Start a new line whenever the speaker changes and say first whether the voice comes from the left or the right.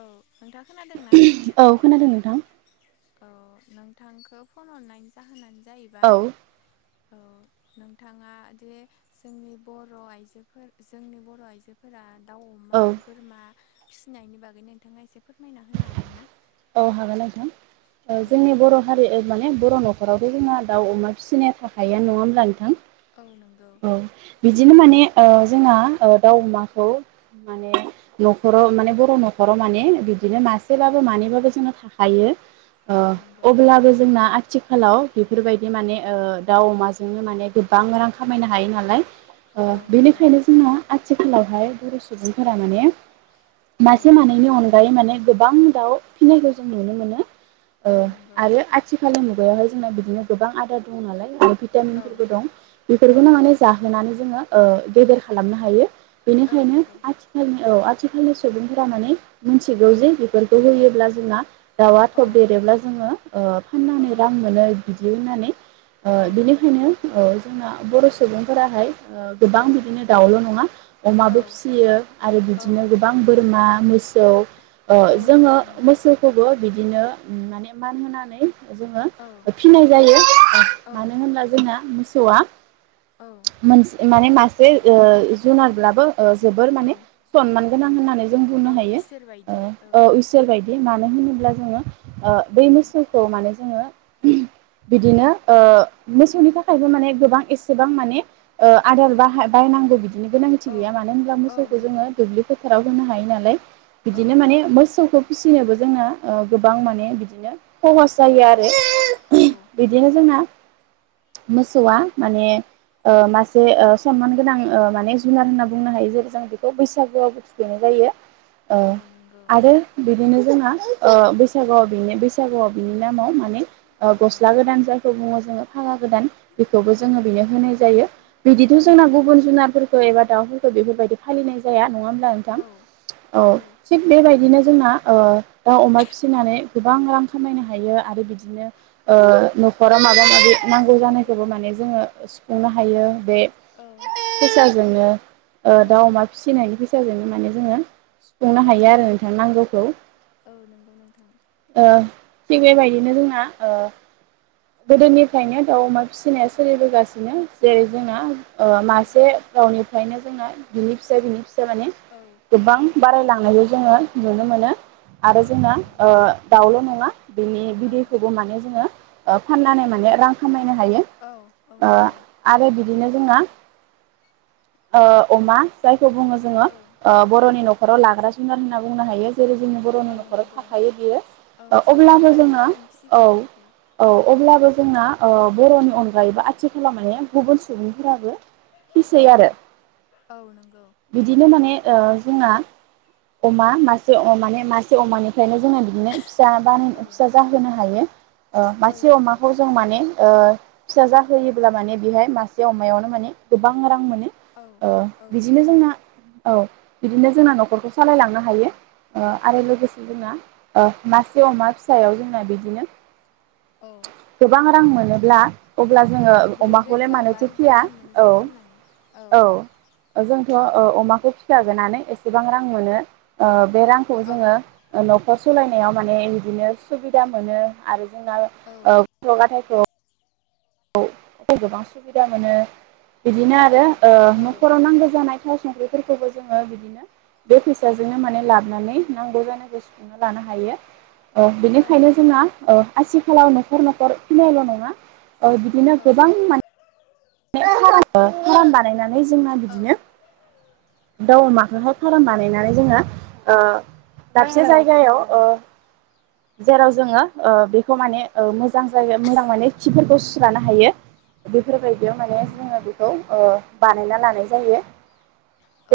left: औ नोंथाङा खोनादों ना?
right: औ खोनादों नोंथां
left: औ नोंथांखौ फन हरनायनि जाहोनानो
right: औ
left: जाहैबाय औ नोंथाङा जे जोंनि बर' आइजोफोर जोंनि बर' आइजोफोरा दाउ अमा बोरमा फिसिनायनि बागै नोंथाङा एसे फोरमायना होनो हागोन ना?
right: औ हागोन नोंथां ओ
left: औ
right: जोंनि बर' हारि ओ माने बर' न'खरावथ' जोंहा दाउ अमा फिनाया थाखायोआनो नङा होमब्ला नोंथां?
left: औ नोंगौ।
right: औ बिदिनो माने ओ जोंहा ओ दाउ अमाखौ माने न'खराव माने बर' न'खराव माने बिदिनो मासेब्लाबो मानैबाबो बेजोंनाव थाखायो ओ
left: औ नंगौ
right: अब्लाबो जोंना आथिखालाव बेफोरबायदि माने ओ दाउ अमाजोंनो माने गोबां रां खामायनो हायो नालाय ओ
left: औ नंगौ
right: बेनिखायनो जोंना आथिखालावहाय बर' सुबुंफोरा माने
left: औ
right: मासे मानैनि अनगायै माने गोबां दाउ फिसिनायखौ जों नुनो मोनो ओ
left: औ नंगौ
right: आरो आथिखालनि मुगायावहाय जोंना बिदिनो गोबां आदार दं नालाय
left: औ
right: भिटामिनफोरबो दं
left: औ
right: बेफोरखौनो माने जाहोनानै जोङो ओ गेदेर खालामनो हायो
left: औ
right: बेनिखायनो
left: नंगौ
right: आथिखालनि औ आथिखालनि सुबुंफोरा माने
left: औ
right: मिथिगौ जे बेफोरखौ होयोब्ला जोंना दाउआ
left: औ
right: थब बदेरोब्ला जोङो ओ
left: औ
right: फाननानै रां मोनो बिदि होननानै
left: औ नंगौ
right: बिनिखायनो जोंना बर' सुबुंफोराहाय ओ गोबां
left: औ
right: बिदिनो दाउल' नङा अमाबो फिसियो आरो
left: औ
right: बिदिनो गोबां बोरमा मोसौ
left: औ
right: जोङो
left: नंगौ
right: मोसौखौबो बिदिनो माने मान होनानै जोङो
left: औ
right: फिनाय जायो [inaudible]
left: औ
right: मानोहोनब्ला जोंना मोसौआ
left: औ
right: मोनसे माने मासे ओ जुनारब्लाबो ओ जोबोर माने
left: औ
right: सनमान गोनां होननानै जों बुंनो
left: औ
right: हायो
left: इसोर बायदि
right: ओ औ इस बे मानो होनोब्ला जोङो ओ बै
left: औ
right: मोसौखौ माने जोङो बिदिनो ओ मोसौनि थाखायबो माने गोबां एसेबां माने
left: औ
right: आदार बाहाय बायनांगौ बिदिनि गोनांथि
left: औ
right: गैया मानो होनब्ला
left: औ
right: मोसौखौ
left: नंगौ
right: जोङो दुब्लि फोथाराव होनो हायो नालाय
left: औ
right: बिदिनो माने मोसौखौ फिसिनोबो जोंना ओ गोबां माने बिदिनो खहास जायो आरो
left: औ
right: [inaudible] बिदिनो जोंहा मोसौआ माने मासे सनमान गोनां मान जुनार होनना बुंनो हायो जेरै जों बेखौ बैसागुआवबो थुखैनाय जायो
left: औ नंगौ
right: आरो बिदिनो जोंना बैसागुआव बेनो बैसागुआव बिनि नामाव माने ओ
left: औ
right: गस्ला गोदान जायखौ बुङो जोङो फागा गोदान बेखौबो
left: औ
right: जोंङो बेनो होनाय जायो बिदिथ'
left: औ
right: जोंनाव गुबुन जुनारफोर खो एबा दाउफोरखौ बेफोरबायदि फालिनाय जाया नङा होनबा नोंथां
left: औ
right: औ थिग बेबायदिनो जोंना ओ दा अमा फिसिनानै गोबां रां खामायनो हायो आरो बिदिनो ओ हराव माबा माबि नांगौ जानायखौबो माने जोङो सुफुंनो हायो बे फैसाजोंनो दाउ
left: औ
right: अमा फिसिनायनि फैसाजोंनो माने जोङो सुफुंनो हायो
left: औ
right: आरो नांगौखौ
left: औ नंगौ नोंथां
right: ओ थिग बेबायदिनो जोंना ओ गोदोनिफ्रायनो दाउ अमा फिसिनाया सोलिबोगासिनो जेरै जोंना ओ मासे
left: औ
right: रावनिफ्रायनो जोङो बिनि फिसा बिनि फि सा माने
left: औ
right: गोबां बारायलांनायखौ जोङो नुनो मोनो आरो
left: औ
right: जोंना
left: नंगौ
right: ओ दाउल' नङा बिनि
left: औ
right: बिदैखौबो माने जोङो ओ फाननानै माने रां खामायनो हायो
left: औ औ
right: ओ
left: नंगौ
right: आरो बिदिनो जोङा अमा ओ अमा जायखौ बुङो जोङो
left: औ
right: बर'नि न' न'खराव लाग्रा जुनार होनना बुंनो हायो जेरै जोंनि बर'नि
left: औ
right: न'खराव
left: नंगौ
right: थाखायो बियो
left: औ
right: ओ अब्लाबो
left: साफ्रोमबो
right: जोंहा
left: आइजोफोरानो
right: औ
left: फिसिखायो बेखौ
right: औ अब्लाबो जोंहा ओ बर'नि अनगायैबो आथिखालाव माने गुबुन सुबुंफोराबो
left: औ
right: फिसै आरो
left: औ नंगौ
right: बिदिनो माने ओ जोंहा। अमा मासे अ माने मासे अमानिफ्रायनो जोङो बिदिनो फिसा बानायनो
left: औ
right: फिसा जाहोनो हायो ओ
left: औ
right: मासे
left: नंगौ
right: अमाखौ जों माने ओ फिसा जाहोयोब्ला माने बेहाय मासे अमायावनो माने गोबां रां मोनो
left: औ
right: ओ
left: औ
right: बिदिनो
left: नंगौ
right: जोंना औ बिदिनो जोंना न'खरखौ सालायलांनो हायो ओ
left: औ
right: आरो लोगोसे जोंना ओ मासे अमा फिसायाव जोंना बिदिनो
left: औ
right: गोबां रां मोनोब्ला अब्ला
left: औ
right: जोङो
left: ब्रै
right: अमाखौलाय
left: रोजा बा
right: मानोथो
left: रोजा
right: फिया
left: गाहाम मोनो जों फाननानै औ
right: औ-औ ओजों [unintelligible] ओ अमाखौ फिसिखागोनानै एसेबां रां मोनो ओ बे रांखौ
left: औ
right: जोंङो ओ नखर सालायनायाव माने इदिनो सुबिदा मोनो आरो जोंना
left: औ
right: गथ' गथायखौ औ औ गोबां सुबिदा मोनो बिदिनो आरो ओ
left: औ
right: न'खराव नांगौ जानाय थाव संख्रिफोरखौबो जोङो बिदिनो बे फैसाजोंनो माने लाबोनानै नांगौ जानांगौ सुथुंना लानो हायो ओ
left: औ
right: बेनिखायनो
left: नंगौ
right: जोंहा ओ आसिखालाव न'खर न'खर फिनायल' नङा औ बिदिनो
left: औ
right: गोबां माने फ्राम बानायनानै जोंना
left: औ
right: बिदिनो दाउ
left: औ
right: अमाखौहाय फार्म बानायनानै जोङो ओ
left: औ
right: दाबसे जायगायाव ओ जेराव जोङो ओ बेखौ माने ओ मोजां जागोन मोजां माने खिफोरखौ सु सोलानो
left: औ
right: हायो बेफोरबायदियाव माने
left: औ
right: जोङो
left: नंगौ
right: बेखौ ओ बानायना लानाय जायो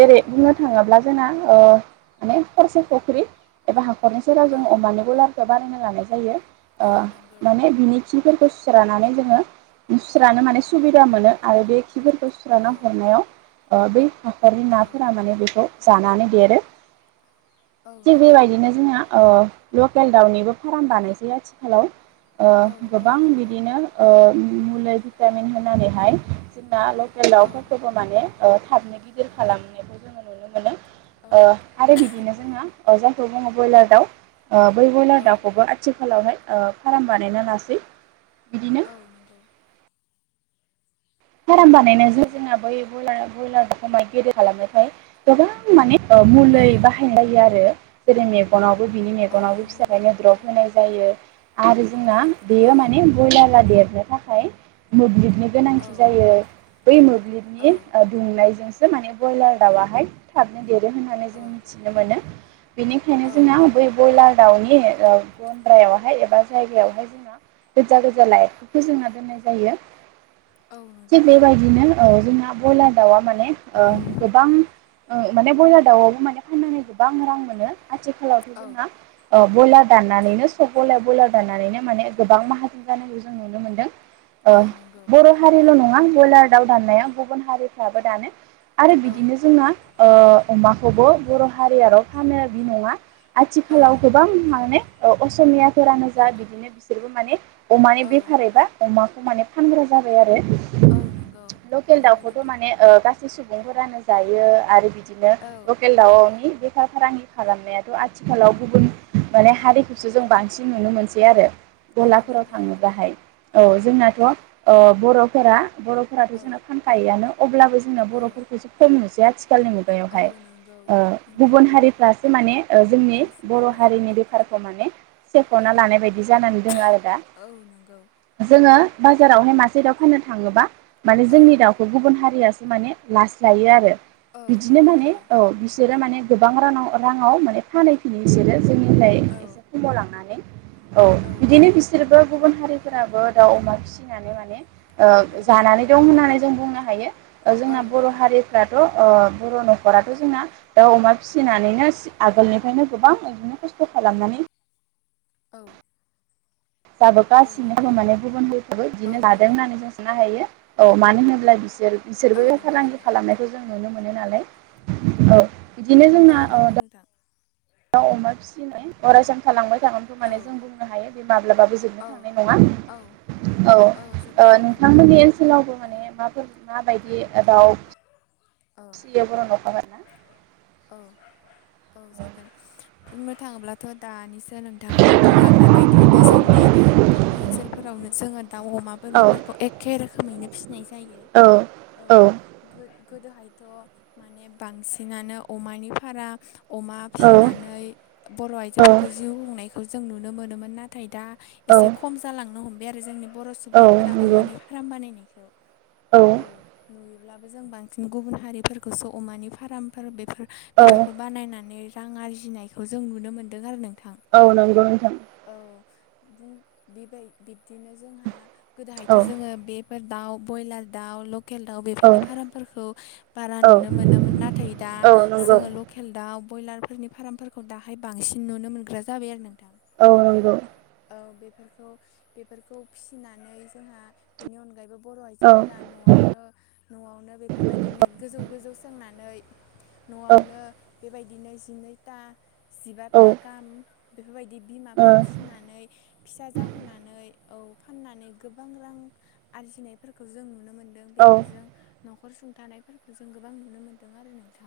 left: औ
right: बुंनो थाङोब्ला जोंना ओ माने खरसे फुख्रि एबा हाखरनि सेराव
left: औ
right: जोङो अमानिबो [unintelligible] बानायना लानाय जायो ओ
left: औ नंगौ
right: माने बिनि खिफोरखौ सुस्रानानै जोङो
left: औ
right: बिसोरानो माने सुबिदा मोनो आरो बे खिफोरखौ
left: औ
right: सुस्राना हरनायाव ओ बै फोरनि
left: औ
right: नाफोरा माने बेखौ जानानै देरो।
left: औ
right: थिग
left: नंगौ
right: बेबायदिनो जोंहा ओ लकेल दाउनिबो फाराम बानायसै आथिखालाव।
left: औ
right: ओ
left: औ
right: गोबां
left: नंगौ
right: बिदिनो ओ मु मुलि भिटामिन होनानैहाय जों ना लकेल
left: औ
right: दाउफोरखौबो माने ओ थाबनो गिदिर खालामनायखौ जोङो नुनो मोनो।
left: औ
right: ओ आरो बिदिनो जोङो ओ जायखौ बुङो बयलार दाउ। बै
left: औ
right: ब्रयलार दाउखौबो आथिखालावहाय ओ फार्म बानायना लासै। बिदिनो
left: औ नंगौ।
right: फार्म बानायनाय
left: औ
right: ज जोंना बै ब्रयलार ब्रयलारखाय गेदिर खालामनोफ्राय गोबां माने औ मुलै बाहायनाय जायो आरो जेरै मेगनाव बो बिनि
left: औ
right: मेगनाव
left: मुलि
right: फिसाफोरनो
left: औ
right: द्रप होनाय जायो आरो जोंना
left: औ
right: बेयो माने बयलारा देरनो थाखाय मोब्लिबनि।
left: औ
right: गोनांथि जायो बै मोब्लिबनि
left: औ
right: ओ दुंनायजोंसो माने ब्रयलार दाउआहाय थाबनो देर गोन होननानै जों मिथिनो मोनो बेनिखायनो
left: औ
right: जोंना बोय बयलार दाउनि ओ गन्द्रायावहाय एबा जायगायावहाय जोंना गोजा-गोजा लाइतखौ जोंना दोननाय जायो।
left: औ नंगौ
right: थिग बेबायदिनो ओ जोंना ब्रयलार दाउआ माने ओ गोबां माने ब्रयलार दाउआवबो माने फाननानै गोबां रां मोनो आथिखालावथ'
left: औ
right: जोंना ओ ब्रयलार दाननानैनो सब ब्रयलार -ब्रयलार दाननानैनो माने गोबां माहाजोन जानायखौ जों नुनो मोनदों। ओ
left: औ नंगौ।
right: बर' हारिल' नङा बयलार दाउ दाननाया गुबुन हारिफ्राबो दानो आरो
left: औ
right: बिदिनो जोंहा ओ अमाखौबो बर' हारियाल' फानो बे नङा
left: औ
right: आथिखालाव गोबां माने ओ असमियाफोरानो जा बिदिनो बिसोरबो माने अमानि
left: औ
right: बेफार एबा अमा खौ माने फानग्रा जाबाय आरो
left: औ नंगौ
right: लखेल
left: नंगौ
right: दाउखौथ'
left: नोंथां
right: माने ओ गासै सु मैगंफोरानो जायो आरो बिदिनो
left: औ
right: लकेल दाउवावनि फाराग फारांगि खालामनायाथ' आथिखालाव गुबुन माने हारिखौसो जों बांसिन नुनो मोनसै आरो।
left: औ
right: गलाफोराव
left: नंगौ
right: थाङोबाहाय औ जोंनाथ' ओ बर'फोरा बर'फोराथ'
left: औ
right: जोंना फानखायोआनो अब्लाबो जोंना
left: औ
right: बर'फोरखौसो खम नुसै आथिखालनि
left: औ
right: मुगायावहाय।
left: नंगौ
right: ओ
left: नंगौ
right: गुबुन हारिफ्रासो माने ओ जोंनि
left: बांसिन
right: बर'
left: जाबाय
right: हारिनि बेफारखौ माने सेख'नाय
left: औ
right: लानाय बायदि जानानै दङ आरो दा।
left: औ नों।
right: जोङो जेरावहाय मासे दाउ फाननो थाङोबा माने
left: औ
right: जोंनि दाउखौ गुबुन हारियासो माने लास्रायो आरो।
left: औ औ
right: बिदिनो माने
left: नंगौ
right: औ बिसोरो माने गोबां रानाव राङाव माने फानहैफिनो बिसोरो। जोंनिफ्राय
left: औ
right: एसे खमाव लांनानै। ओ
left: औ
right: बिदिनो
left: नंगौ
right: बिसोरबो गुबुन हारिफोराबो दाउ अमा फिसिनानै माने।
left: औ
right: ओ जानानै दं होननानै जों बुंनो हायो ओ
left: औ
right: जोंना बर'
left: नंगौ
right: हारिफ्राथ' ओ बर' न'खराथ' जोंना दाउ अमा फिसिनानैनो सि आगोलनिफायनो गोबां बिदिनो खस्थ'। खालामनानै।
left: औ। औ
right: जाबोगासिनो
left: नंगौ
right: होननानै गुबुन हारिखौबो
left: औ
right: बिदिनो जादों
left: नंगौ
right: होननानै जों साननो हायो ओ मानोहोनोब्ला। बिसोर
left: औ
right: बिसोरबो
left: नंगौ
right: फालांगि
left: नोंथां
right: खालामनायखौ जों नुनो म मोनो नालाय ओ बिदिनो
left: औ
right: जोंना
left: नंगौ
right: ओ।
left: नोंथां
right: दाउ अमा फिसिनाय अरायसम थालांबाय थागोनखौ
left: औ
right: माने जों बुंनो हायो बे माब्लाबा। गोजोननो
left: औ
right: थांनाय
left: औ
right: नङा औ
left: जोबनो
right: ओ
left: थांनाय नङा
right: नोंथांमोननि
left: नोंथां
right: ओनसोलावबो
left: औ
right: माने माफोर माबायदि ओ दाउ।
left: औ
right: [unintelligible] बर' नखर आरो ना
left: औ औ जागोन बुंनो थाङोब्लाथ' दानिसो नोंथाङा बुंलांनाय बायदियैनो जों नि गामि ओनसोलफोरावनो जोङो दाउ अमा
right: औ
left: बोरमाफोरखौ एखे रोखोमैनो फिनाय जायो
right: औ
left: औ। गोदोहायथ' माने बांसिनानो अमानि फारा अमा फिनानै बर'
right: औ
left: आइजोफोरखौ जिउ खुंनायखौ जों नुनो मोनोमोन नाथाय दा
right: औ
left: एसे खम जालांनो हमबाय आरो जोंनि बर'
right: औ
left: सुबुंफोरा
right: नंगौ
left: अमानि फार्म बानायनायखौ औ नुयोब्लाबो जों बांसिन गुबुन हारिफोरखौसो अमानि फार्मफोर बे
right: औ
left: बेफोरखौ बानायनानै रां आरजिनायखौ जों नुनो मोन्दों आरो नों
right: औ नंगौ नोंथां।
left: बिदि बेबाय बिब्दिनो जोंहा गोदोहायथ'
right: औ
left: जोङो बे फोर दाउ ब्रइलार दाउ ल लकेल दाउ
right: औ
left: बेफोरनि फार्मफोरखौ बारा
right: औ
left: नुनो मोनामोन नाथाय दा
right: औ नंगौ
left: जोङो लकेल दाउ ब्रयलारफोरनि फार्मफोरखौ दाहाय बांसिन नुनो मोनग्रा जाबाय आरो नोंथां
right: औ नंगौ।
left: औ बेफोरखौ बेफोरखौ फिसिनानै जोंहा बिनि अनगायैबो बर'
right: औ
left: आइजोफोरा न'आवनो न'आवनो बेफोरबायदि नेट गोजौ गोजौ सोंनानै
right: औ
left: न'आवनो बेबायदिनो जिनैथा
right: औ ओ
left: जिबाथा गाहाम बेफोरबायदि
right: औ
left: बिमाफोर फिसिनानै फिसा जाहोनानै औ फाननानै गोबां रां आरजिनायफोरखौ जों नुनो मोनदों
right: औ
left: बेफोरजों न'खर सुंथानायफोरखौ जों गोबां नुनो मोन्दों आरो नों औ।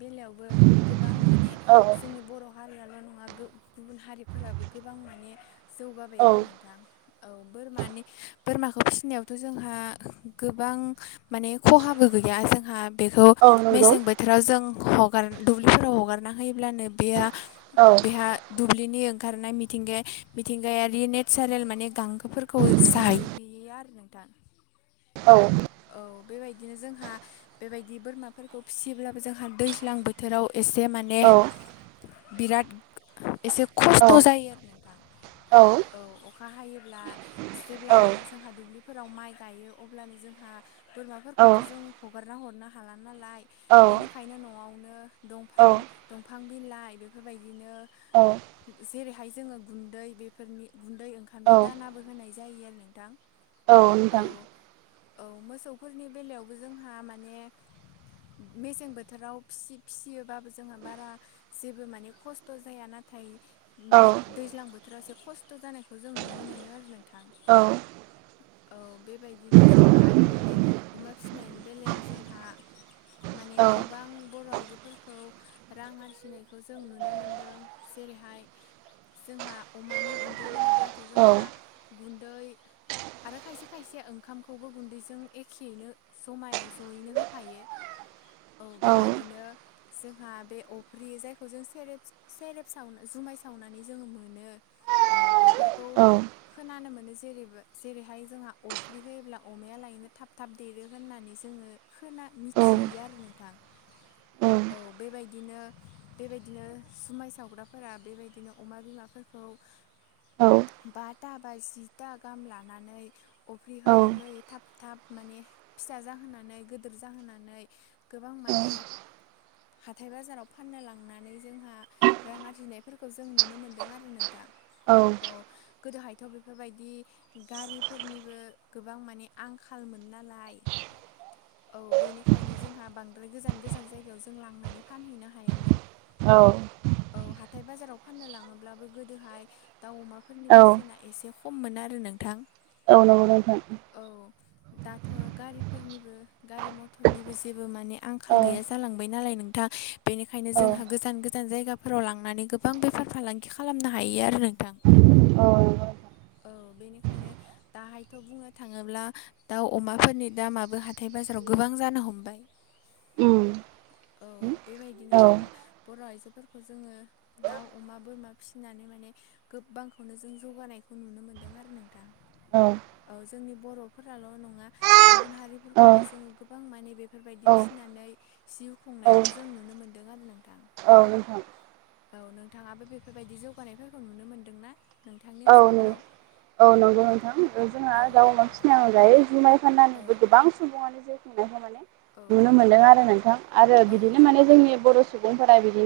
left: बेलायावबो गोबां माने
right: औ
left: जोंनि बर' हारियाल' नङा गुबुन हारिफोराबो गोबां माने
right: औ
left: जौगाबाय आरो नोंथां। औ बोरमानि बोरमाखौ फिसिनायावथ' जोंहा गोबां माने खहाबो गैया जोंहा बेखौ
right: औ नंगौ
left: मेसें बोथोराव जों हगार दुब्लिफोराव हगार ना होयोब्ला नो बेहा-
right: औ
left: बेहा दुब्लिनि ओंखारनाय मिथिंगाया मिथिंगायारि नेचारेल माने गांखोफोरखौ जाहैहयो आरो। नोंथां।
right: औ
left: औ बेबायदिनो जोंहा बेबायदि बोरमाफोरखौ फिसियोब्लाबो जोंहा दैज्लां बोथोराव एसे माने
right: औ
left: बिराद एसे
right: औ
left: खस्थ' जायो आरो नोंथां। औ अखा हायोब्ला जेब्लानो जोंहा दुब्लि फोराव माइ गायो अब्लानो जोंहा
right: औ
left: बोरमाफोरखौथ' जों हगारना हरनो हाला नालाय बेनिखायनो न'आवनो दफां -दंफां बिलाइ बेफोरबायदिनो
right: औ
left: जेरै नाथाय जोङो गुन्दै बेफोरनि गुन्दै
right: औ
left: ओंखामनि दानाबो होनाय जायो आरो नोंथां
right: औ नोंथां।
left: औ मोसौफोरनि बेलायावबो जोंहा माने मेसें बोथोराव फिसियोबाबो जोंहा बारा जेबो माने खस्थ' जाया नाथाय
right: औ
left: नाथाय दैज्लां बोथोराव जे खस्थ' जानायखौ जों नुनो मोनो आरो
right: औ
left: नोंथां औ बेबायदिनो जोंहा आरोबाव बे अमा फिसिनायनि बेलायाव जोंहा माने
right: औ
left: गोबां बर' आइजोफोरखौ रां आरजिनायखौ जों नुनो मोनदों जेरैहाय जोंहा अमानि गुन्दै होनोब्ला अब्लाथ'
right: औ
left: जोंहा गुै आरो खायसे खायसे ओंखाम खौबो गुन्दैजों एखेयैनो जमाय जयैनो होफायो औ बेबायदिनो जोंहा बे अफ्रि जायखौ जों सेरे सेरेब साव जुमाय सावनानै जोङो मोनो औ
right: औ
left: बेफोरखौ
right: औ
left: खोनानो मोनो जेरैबो जेरैहाय जोंहा अफ्रि होयोब्ला अमाया लायनो थाब थाब देरो होननानै जोङो खोना
right: औ
left: मिथियो आरो नोंथां औ बेबायदि बिदिनो बेबायदिनो जुमाय सावग्राफोरा बेबायदिनो अमा बिमाफोरखौ बाटा बा जिथा गाहाम लानानै अफ्रिहोयो थाब थाब माने फिसा जाहोनानै गिदोर जाहोनानै गोबां माने हाथाय बाजाराव फाननो लांनानै जोंहा रां आरजिनायफोरखौ जों नुनो मोनदों आरो नोंथां औ गोदोहायथ' बेफोरबायदि गारिफोरनिबो गोबां माने आंखालमोन नालाय औ बेनिखायनो जोंहा बांद्राय गोजान गोजान जायगायाव जों लांनानै फानहैनो हायामोन
right: औ
left: हथाय बाजाराव फाननो लाङोब्लाबो गोदोहाय दाउ अमाफोरनि बेसेना एसे ख खममोन आरो नोंथां
right: औन [unintelligible]
left: औ दाथ' गारिफोरनिबो गारि मथरनिबो जेबो माने आंखाल
right: औ
left: गैया जालांबाय नालाय नोंथां बेनिखायनो
right: औ
left: जोंहा गोजान गोजान जायगा फोराव लांनानै गोबां बेफार फालांगि खालामनो हायो आरो नोंथां
right: औ नंगौ
left: औ बेनिखायनो दाहायथ' बुङो थाङोब्ला दाउ अमाफोरनि दामाबो हाथाय बाजाराव गोबां जानो हमबाय
right: उम
left: औ
right: औ
left: बेबायदिनो
right: औ
left: जोंहा बर' आइजो फोरखौ जोङो दाउ अमा बोरमा फिसिनानै माने गोबांखौनो जों जौगानायखौ नुनो मोनो मोनदों आरो नों
right: औ
left: जोंनि बर'फोराल' नङा गुबुन हारिफोरखौबो जोङो गोबां माने बेफोरबायदि फिसिनानै जिउ
right: औ
left: खुंनायखौ जों नुनो मोनदों दों आरो नोंथां
right: औ नोंथां
left: औ नोंथाङाबो बेफोरबायदि जौगानायफोरखौ नुनो मोन्दों ना
right: औ औ नंगौ
left: औ
right: नोंथां जों
left: औ
right: गाव बांखिनि आंजायै जुमाय फाननानैबो
left: औ
right: गोबां सुबङानो जायखनायखाय माने
left: औ
right: नुनो मोनदों आरो नोंथां आरो
left: औ
right: बिदिनो माने जोंनि बर' सुबुंफोरा बिदिनो